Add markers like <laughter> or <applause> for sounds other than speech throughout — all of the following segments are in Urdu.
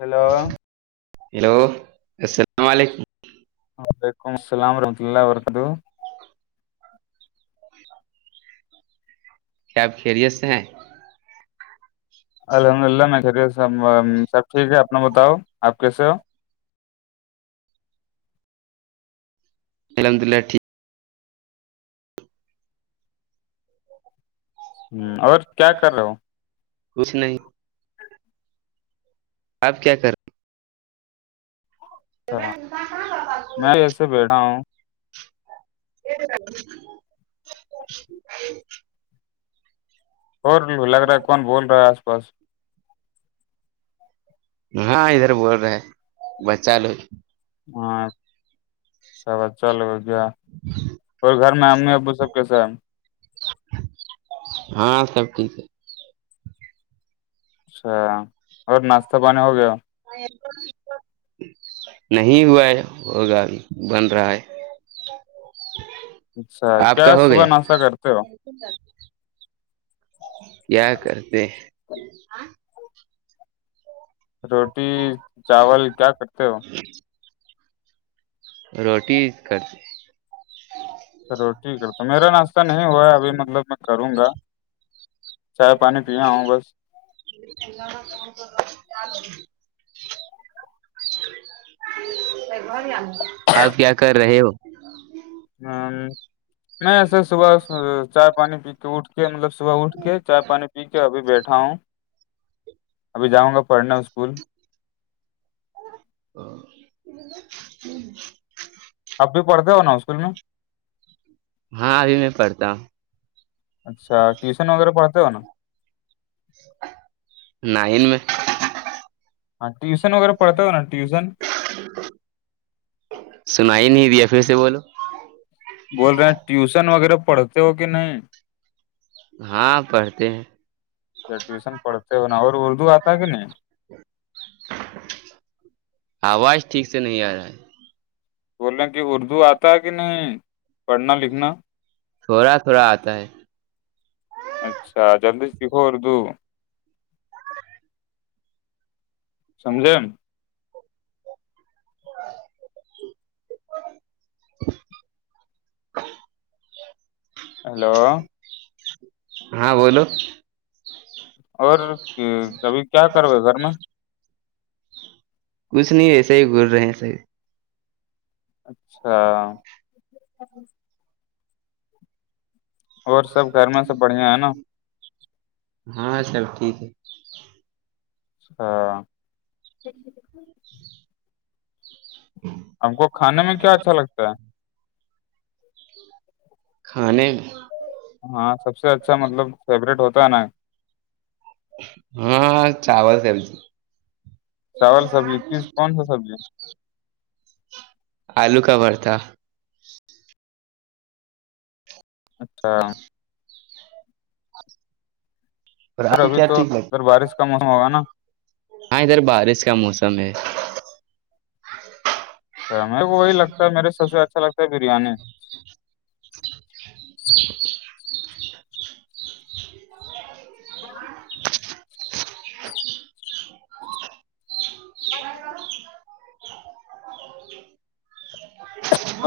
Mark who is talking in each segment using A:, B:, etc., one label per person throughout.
A: ہیلو
B: ہیلو السلام علیکم
A: وعلیکم السلام ورحمۃہ اللہ و برکاتہ ہو
B: کیا آپ خیریت سے ہیں
A: الحمد للہ میں خیریت سے ہوں سب ٹھیک ہے اپنا بتاؤ آپ کیسے ہو
B: الحمد للہ ٹیک
A: ھم اور کیا کر رہے ہو
B: کچھ نہیں آپ کیا کر
A: اچھا، میں ایسے بیٹھا ہوں
B: <unintelligible> <inaudible>
A: اور بھی لگ رہا ہے کون بول رہا ہے آس پاس
B: ہاں ادھر بول رہے ہے بچہ لوگ
A: ہاں اچھا بچہ لو گا اور گھر میں امی ابو سب کیسے ہے
B: ہاں سب ٹھیک ہے
A: اچھا اور ناشتہ پانی ہو گیا
B: <inaudible> نہیں ہوا ہے ہوگا بھی بن رہا ہے
A: اچھا
B: آپ
A: کیا
B: کا ہو
A: صبح
B: گیا
A: ناشتا کرتے ہوو
B: کیا کرتے ہاں
A: روٹی چاول کیا کرتے ہو
B: روٹی کرتے
A: چلو ٹھیک ہے تو میرا ناشہ نہیں ہوا ہے ابھی مطلب میں کروں گا چائے پانی پا ہوں بس
B: <inaudible> آپ کیا کر رہے ہو
A: ھم میں ایسے صبح چائے پانی پی کے اٹھ کے مطلب صہ صبح اٹھ کے چائے پانی پی کے ابھی بیٹھا ہوں ابھی جاؤں گا پڑھنا اسکول
B: <inaudible>
A: اپ بھی پڑھتے ہو نا اسکول میں
B: ہاں ابھی میں پڑھتا ہوں
A: اچھا ٹیوشن وغیرہ پڑھتے ہو نا
B: نائن میں
A: ہاں ٹیوشن وغیرہ پڑتا ہو نا ٹیوشن
B: سنا ہی نہیں دیا پھر سے بولو
A: بول رہے ہیں ٹیوشن وغیرہ پڑھتے ہو کہ نہیں
B: ہاں پڑھ
A: جب ٹیوشن پڑھتے ہو ن اور اردو آتا ہے کہ نہیں
B: آواز ٹھیک سے نہیں آ یا ہے
A: بول رہے ہیں کہ اردو آتا ہے کہ نہیں پڑھنا لکھنا
B: تھوڑا تھوڑا آتا ہے
A: اچھا جلدی سیکھواردو سمجھے
B: <inaudible>
A: ہیلو
B: ہاں بولو
A: اور کبھی کیا کروے گھر میں
B: کچھ نہیں اسے ہی غور رہے ہیں ایسے ہی
A: اچھا اور سب گھر میں سب بڑھیا ہے نا
B: ہاں سب ٹھیک ہے
A: اچھا
B: <inaudible> <inaudible>
A: ہم کو کھانے میں کیا اچھا لگتا ہے
B: کھانے میں
A: ہاں سب سے اچھا مطلب فیوریٹ ہوتا ہے نا
B: ہاں چاول سبجی
A: چاول سبزی کس کون سا سبزی
B: آلو کا بر تھا
A: اچھا اور
B: آپ کو
A: ابھی
B: کیا
A: تو
B: ٹھیک
A: اگر
B: لگتا
A: بارش کا موسم ہوگا نا
B: ہاں ادھر بارش کا موسم ہے
A: اچھا میں وہی لگتا ہے میرے سب اچھا لگتا ہے بریانی
B: <inaudible>
A: ہاں <inaudible> <inaudible>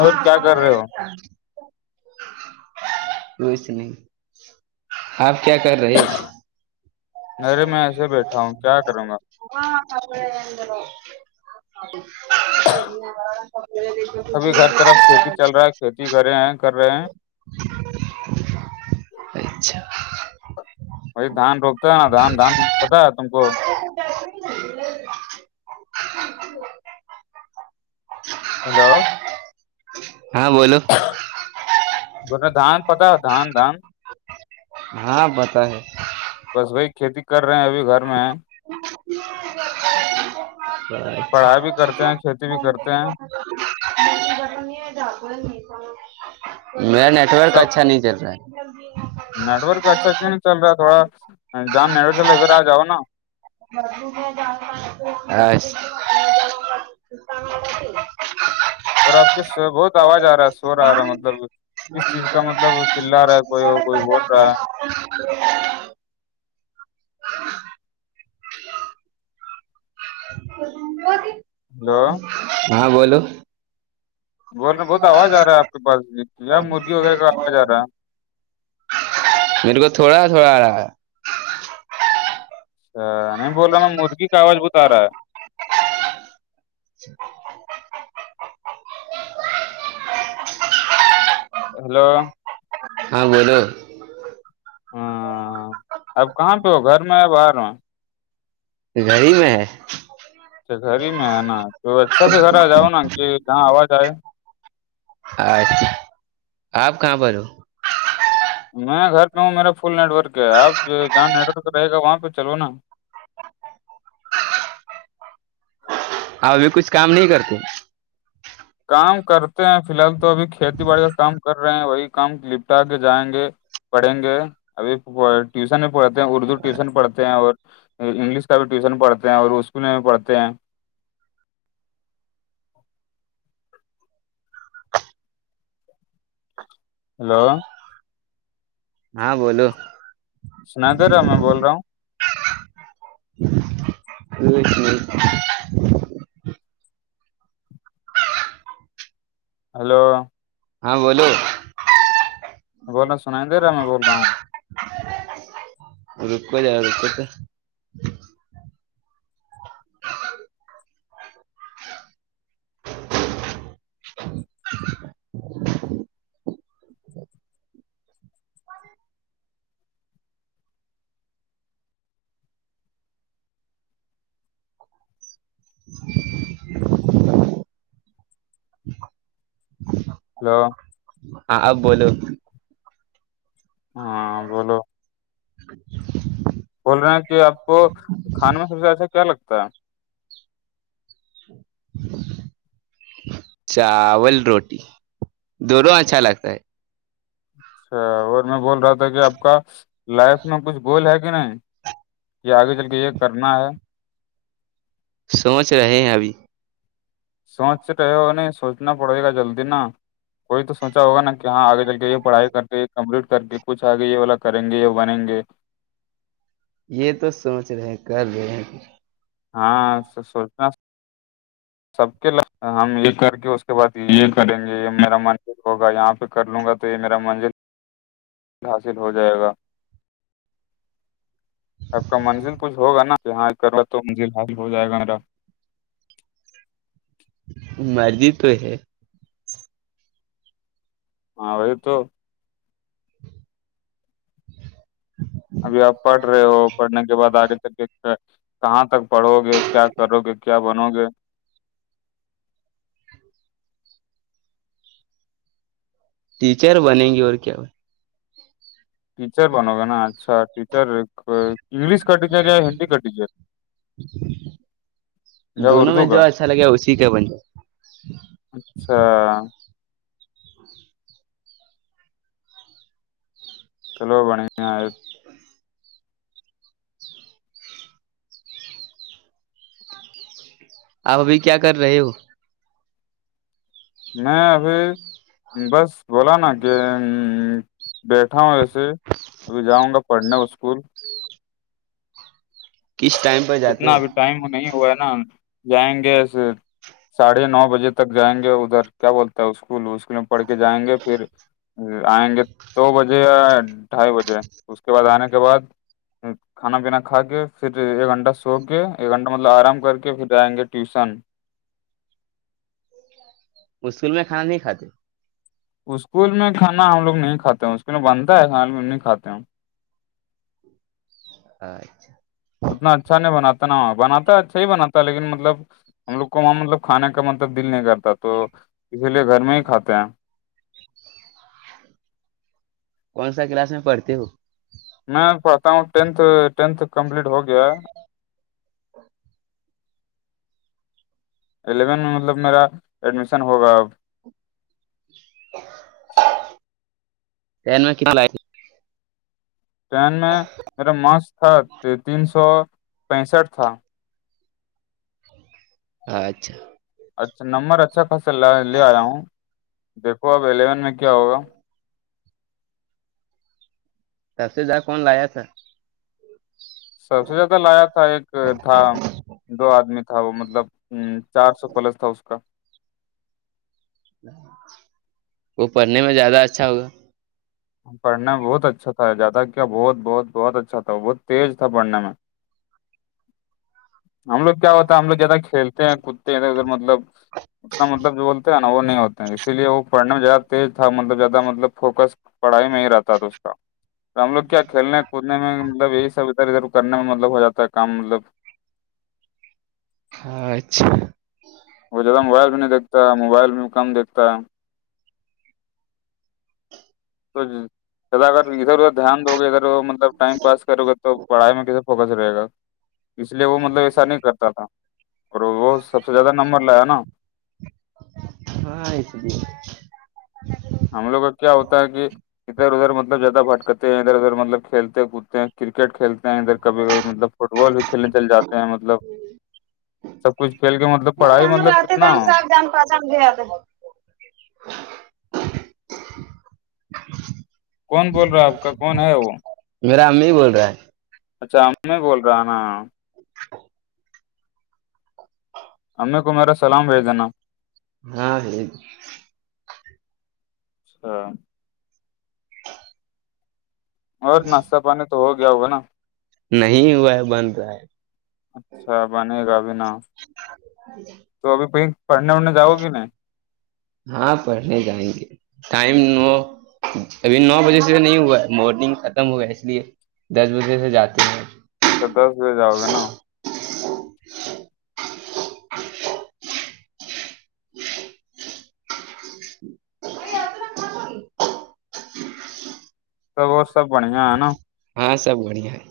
A: اور کیا کر رہے ہو
B: <unintelligible> آپ کیا کر رہے ہو
A: نہیںرے میں ایسے بیٹھا ہوں کیا کروں گا
B: <unintelligible>
A: ابھی گر طرف کھیتی چل رہا ہے کھیتی کرے ہیں کر رہے ہیں
B: اچھا
A: وہائی دھان روکتا ہے نا دھان دھان پتا ہے تم کو
B: <inaudible>
A: ہیلو
B: ہاں بولو
A: بیٹادھان پتاہے دھان دھان
B: ہاں پتا ہے
A: بس وہی کھیتی کر رہے ہیں ابھی گھر میں ہے
B: <inaudible>
A: پڑھائی بھی کرتے ہیں کھیتی بھی کرتے ہیں
B: میرا نیٹورک اچھا نہیں چل رہا ہے جلدی <inaudible>
A: نیٹ ورک اچھا کیوں نہیں چل رہا تھوڑا جام نیٹ ورک چل ادھر آ جاؤ نا
B: <inaudible> ایس <inaudible>
A: اور آپ کی بہت آواز آ رہا ہے شوور آ رہا ہے مطلب کس چیز کا مطلب چلا رہا ہے کوئی اور کوئی بول رہا ہے
B: <inaudible>
A: ہیلو
B: ہاں بولو
A: بول رہے بہت آواز آ رہا ہے آپ کے پاس یے مرغی وغیرہ کا آواز آ رہا ہے
B: میرے کو تھوڑا تھوڑا آ رہا ہے
A: اچھ نہیں بول رہے میں مرغی کا آواز بہت آ رہا ہے ہیلو
B: ہاں بولو
A: ہاں اب کہاں پے ہو گھر میں یا باہر ہو
B: گڑی میں ہے
A: اچھا گھر ہی میں ہے نا تو اچھا سے گھر آ جاؤ نا کہ جہاں آواز آئے
B: اچھ آپ کہاں پر ہو
A: میں گھر پہ ہوں میرا فل نیٹ ورک ہے آپ جہاں نیٹ ورک رہے گا وہاں پہ چلو نا
B: اپ ابھی کچھ کام نہیں کرتے
A: کام کرتے ہیں فی الحال تو ابھی کھیتی باڑی کا کام کر رہے ہیں وہی کام نپٹا کے جائیں گے پڑھیں گے ابھی ٹیوشن بھی پڑھتے ہیں اردو ٹیوشن پڑھتے ہیں اور انگلش کا بھی ٹیوشن پڑھتے ہیں اورر اسکول میں بھی پڑھتے ہیں ہلو
B: ہاں بولو
A: سنادیےرہا م میں بول رہا ہوں
B: بالکل <unintelligible>
A: ہلو
B: ہاں بولو
A: بول رہے سنایی نہیں دے رہا میں بول رہا ہوں
B: روکو زرا روکو تو
A: ہیلو
B: ہاں اب بولو
A: ہاں بولو بول رہے ہیں کہ آپ کو کھانے میں سب سے اچھا کیا لگتا ہے
B: چاول روٹی دونوں اچھا لگتا ہے
A: اچھا اور میں بول رہا تھا کہ آپ کا لائف میں کچھ گول ہے کہ نہیں یہ آگے چل کے یہ کرنا ہے
B: سوچ رہے ہیں ابھی
A: سوچ رہے ہو نہیں سوچنا پڑے گا جلدی نا کوئی تو سوچا ہوگا نا کہ یہاں آگے چل کے یہ پڑھائی کر کے کمپلیٹ کر کے کچھ آگے یہ والا کریں گے بنیے گے
B: یہ تو سوچ رہے ہیں کر رہے ہیں
A: ہاں سوچنا سب کے <unintelligible> ہم یہ کر گے اس کے بعد یہ کریں گے میرا منزل ہوگا یہاں پہ کر لوں گا تو یہ میرا منزل حاصل ہو جائے گا آب کا منزل کچھ ہوگا نا یہاں کرو تو منزل حصل ہو جائے گا میرا
B: مرضی تو ہے
A: ہاں وہی تو ابھی آپ پڑھ رہے ہو پڑھنے کے بعد آگے چک کےکیا کہاں تک پڑھوں گے کیا کرو گے کیا بنو گے
B: ٹیچر بنیں گے اور کیا بن
A: ٹیچر بنو گا نا اچھا ٹیچر انگلش کا ٹیچر یا ہندی کا ٹیچر
B: ہ
A: یا
B: دونوں میں
A: اردو کا
B: جو اچھا لگے اسی کا بن جا
A: اچھا چلو بنےیا
B: آپ ابھی کیا کر رہے ہو
A: میں ابھی بس بولا نا کہ بیٹھا ہوں وسے ابھی جاؤں گا پڑھنے وہ اسکول
B: کس ٹائم پر جاتے
A: کتنا
B: ہو
A: بھی ٹائم نہیں ہوا ہے نا جائیں گے ساڑھے نو بجے تک جائیں گے ادھر کیا بولتا ہے اسکول اسکول میں پڑھ کے جائیں گے پھر آئیں گے دو بجے ڈھائی بجے اس کے بعد آنے کے بعد کھانا پینا کھا کے پھر ایک گھنٹہ سو کے ایک گھنٹہ مطلب آرام کر کے پھر جائیں گے ٹیوشن
B: سکول میں کھانا نہیں کھاتے
A: اسکول میں کانا ہم لوگ نہیں کھاتے اسکول میں بنتا ہے نہیں کھاتے ہیں ہم
B: اچھا
A: اتنا اچھا نہیں بناتا ناں بناتا ہے اچھا ہی بناتا ہے لیکن مطلب ہم لوگ کو وہاں مطلب کھانے کا مطلب دل نہیں کرتا تو اسی لیے گھر میں ہی کھاتے ہیں
B: کون سا کلاس میں پڑتی ہووں
A: میں پڑھتا ہوں ٹینھ ٹینتھ کمپلیٹ ہو گیا الیون میں مطلب میرا ایڈمیشن ہوگا اب
B: ین میں کتنا لیے تھے
A: ٹین میں میرا مسک تھا تین سو پینسٹھ تھا
B: اچھا
A: اچھا نمبر اچھا خاصا لے آیا ہوں دیکھو اب الیون میں کیا ہوگا
B: تب سے زیا کون لایا تھا
A: سب سے زیادہ لایا تھا ایک تھا دو آدمی تھا وہ مطلب ام چار سو پلس تھا اس کا
B: وہ پڑھنے میں زیادہ اچھا ہوگا
A: پڑھنے میں بہت اچھا تھا جیادہ کیا بہت بہت بہت اچھا تھا بہت تیز تھا پڑھنے میں ہم لوگ کیا ہوتا ہے ہم لوگ زیادہ کھیلتے ہیں کودتے ہیں ادھر مطلب اتنا مطلب جو بولتے ہیں نا وہ نہیں ہوتے ہیں اسیے وہ پڑھنے میں زیادہ تیز تھا مطلب زیادہ مطلب فوکس پڑھائی میں ہی رہتا تھا اس کا ہم لوگ کیا کھیلنے کودنے میں مطلب یہی سب ادھر ادھر کرنے میں مطلب ہو جاتا ہے کام مطلب
B: اچھا
A: وہ زیادہ موبائل بھی نہیں دیکتا موبائل بھی کم دیکھتا ہے تو جدا کر ادھر ادھر دھیان دو گے ادھر مطلب ٹائم پاس کرو گے تو پڑھائی میں کیسے فوکس رہے گا اس لیے وہ مطلب ایسا نہیں کرتا تھا اور وہ سب سے زیادہ نمبر لایا نا
B: ہاں ایسے بھی
A: ہم لوگ کا کیا ہوتا ہے کہ ادھر ادھر مطلب زیادہ بات کرتے ہیں ادھر ادھر مطلب کھیلتے کودتے ہیں کرکٹ کھیلتے ہیں ادھر کبھی کبھی مطلب فٹ بال بھی کھیلنے چلے جاتے ہیں مطلب سب کچھ کھیل کے مطب مطلب پڑھائی مطلب کتنا
B: کا جان گے دے
A: کون بول رہا آپ کا کون ہے وہ
B: میرا امی بول رہا ہے
A: اچھا امی بول رہا ہے نا امی کو میرا سلام بیج دینا
B: ہاں جی
A: اچھا اور ناشتہ پانی تو ہو گیا ہوگا نا
B: نہیں ہوا ہے بن رہا ہے
A: اچھا بنے گابی نا تو ابھی کہیں پڑھنے وڑھنے جاؤ گی نہیں
B: ہاں پڑھنے جائیں گے ٹائم نو ابھی نو بجے سے نہیں ہوا ہے مارننگ ختم ہو گیا ہے اس لیے دس بجے سے جاوگےنا ہیں
A: اچھ دس بجے جاؤ گا نا تو وہ سب بڑیا ہے نا
B: ہاں سب بڑھیا ہے